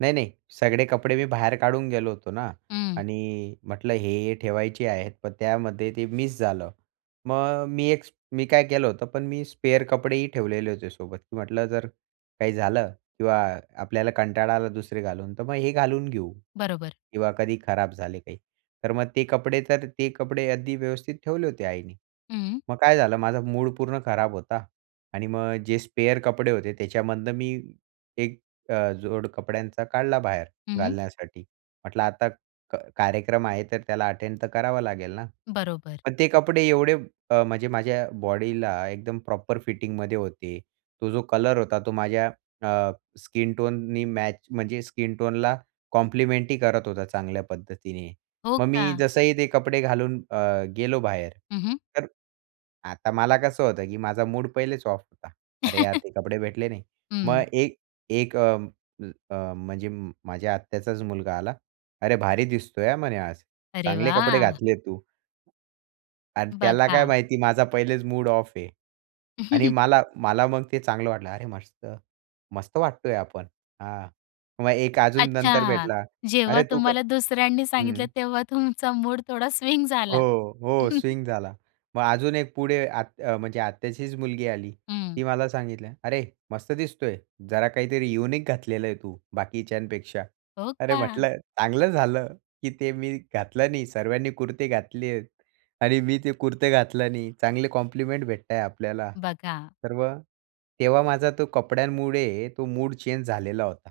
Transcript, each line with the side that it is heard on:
right: नाही, नाही. सगळे कपडे मी बाहेर काढून गेलो होतो ना.
left: हं.
right: आणि म्हटलं हे, हे ठेवायचे आहेत पण त्यामध्ये ते मिस झालं. मग मी एक मी काय केलं होतं, पण मी स्पेअर कपडेही ठेवलेले होते सोबत. की म्हटलं जर काही झालं किंवा आपल्याला कंटाळा आला दुसरे घालून तर मग हे घालून घेऊ
left: बरोबर.
right: किंवा कधी खराब झाले काही. तर मग ते कपडे तर, ते कपडे अगदी व्यवस्थित ठेवले होते आईनी.
left: हं.
right: मग काय झालं माझं मूड पूर्ण खराब होता. आणि मग जे स्पेअर कपडे होते त्याच्यामधून मी एक अ, जोड कपड्यांचा काढला बाहेर
left: हं, हं.
right: घालण्यासाठी. म्हटलं, आता क कार्यक्रम आहे तर त्याला अटेंड तर करावा लागेल ना.
left: बरोबर.
right: मग ते कपडे एवढे अ, म्हणजे माझ्या बॉडीला एकदम प्रॉपर फिटिंगमध्ये होते. तो जो कलर होता तो माझ्या अ, स्किनटोननी मॅच म्हणजे स्किन टोनला कॉम्प्लिमेंटरी करत होता चांगल्या पद्धतीने.
left: हो
right: मग मी
left: का?
right: जसंही ते कपडे घालून अ, गेलो बाहेर,
left: हं, हं.
right: तर आता मला कसं होतं की माझा मूड पहिलेच ऑफ होता. अरे यार ते कपडे भेटले नाही. मग
left: हं.
right: एक एक अ, अ, म्हणजे माझ्या आत्याचाच मुलगा आला. अरे, भारी दिसतोय हां, म्हणे आज.
left: अरे
right: चांगले कपडे
left: वाह!
right: घातले आहे तू. आणि त्याला काय
left: बघा.
right: माहिती माझा पहिलेच मूड ऑफ आहे. आणि मला मला मग ते चांगलं वाटलं, अरे मस्त मस्त वाटतोय आपण. हां, मग एक अजून नंतर
left: अच्छा.
right: भेटला.
left: जेव्हा
right: अरे तू क
left: तुम्हाला दुसऱ्यांनी सांगितलं
right: हं.
left: तेव्हा तुमचा मूड थोडा स्विंग झाला.
right: हो, हो स्विंग झाला. मग अजून एक पुढे आत अ, म्हणजे आत्याचीच मुलगी आली.
left: हं.
right: ती मला सांगितल्या, "अरे, मस्त दिसतोय जरा काहीतरी युनिक घातलेलं आहे तू बाकीच्यांपेक्षा."
left: हो
right: अरे
left: का?
right: म्हटलं, चांगलं झालं, की ते मी घातलं नाही. सर्वांनी कुर्ते घातले आहेत आणि मी ते कुर्ते घातलं नाही. चांगले कॉम्प्लिमेंट भेटत आहे आपल्याला.
left: बघा.
right: तर मग तेव्हा माझा तो कपड्यांमुळे तो मूड चेंज झालेला होता.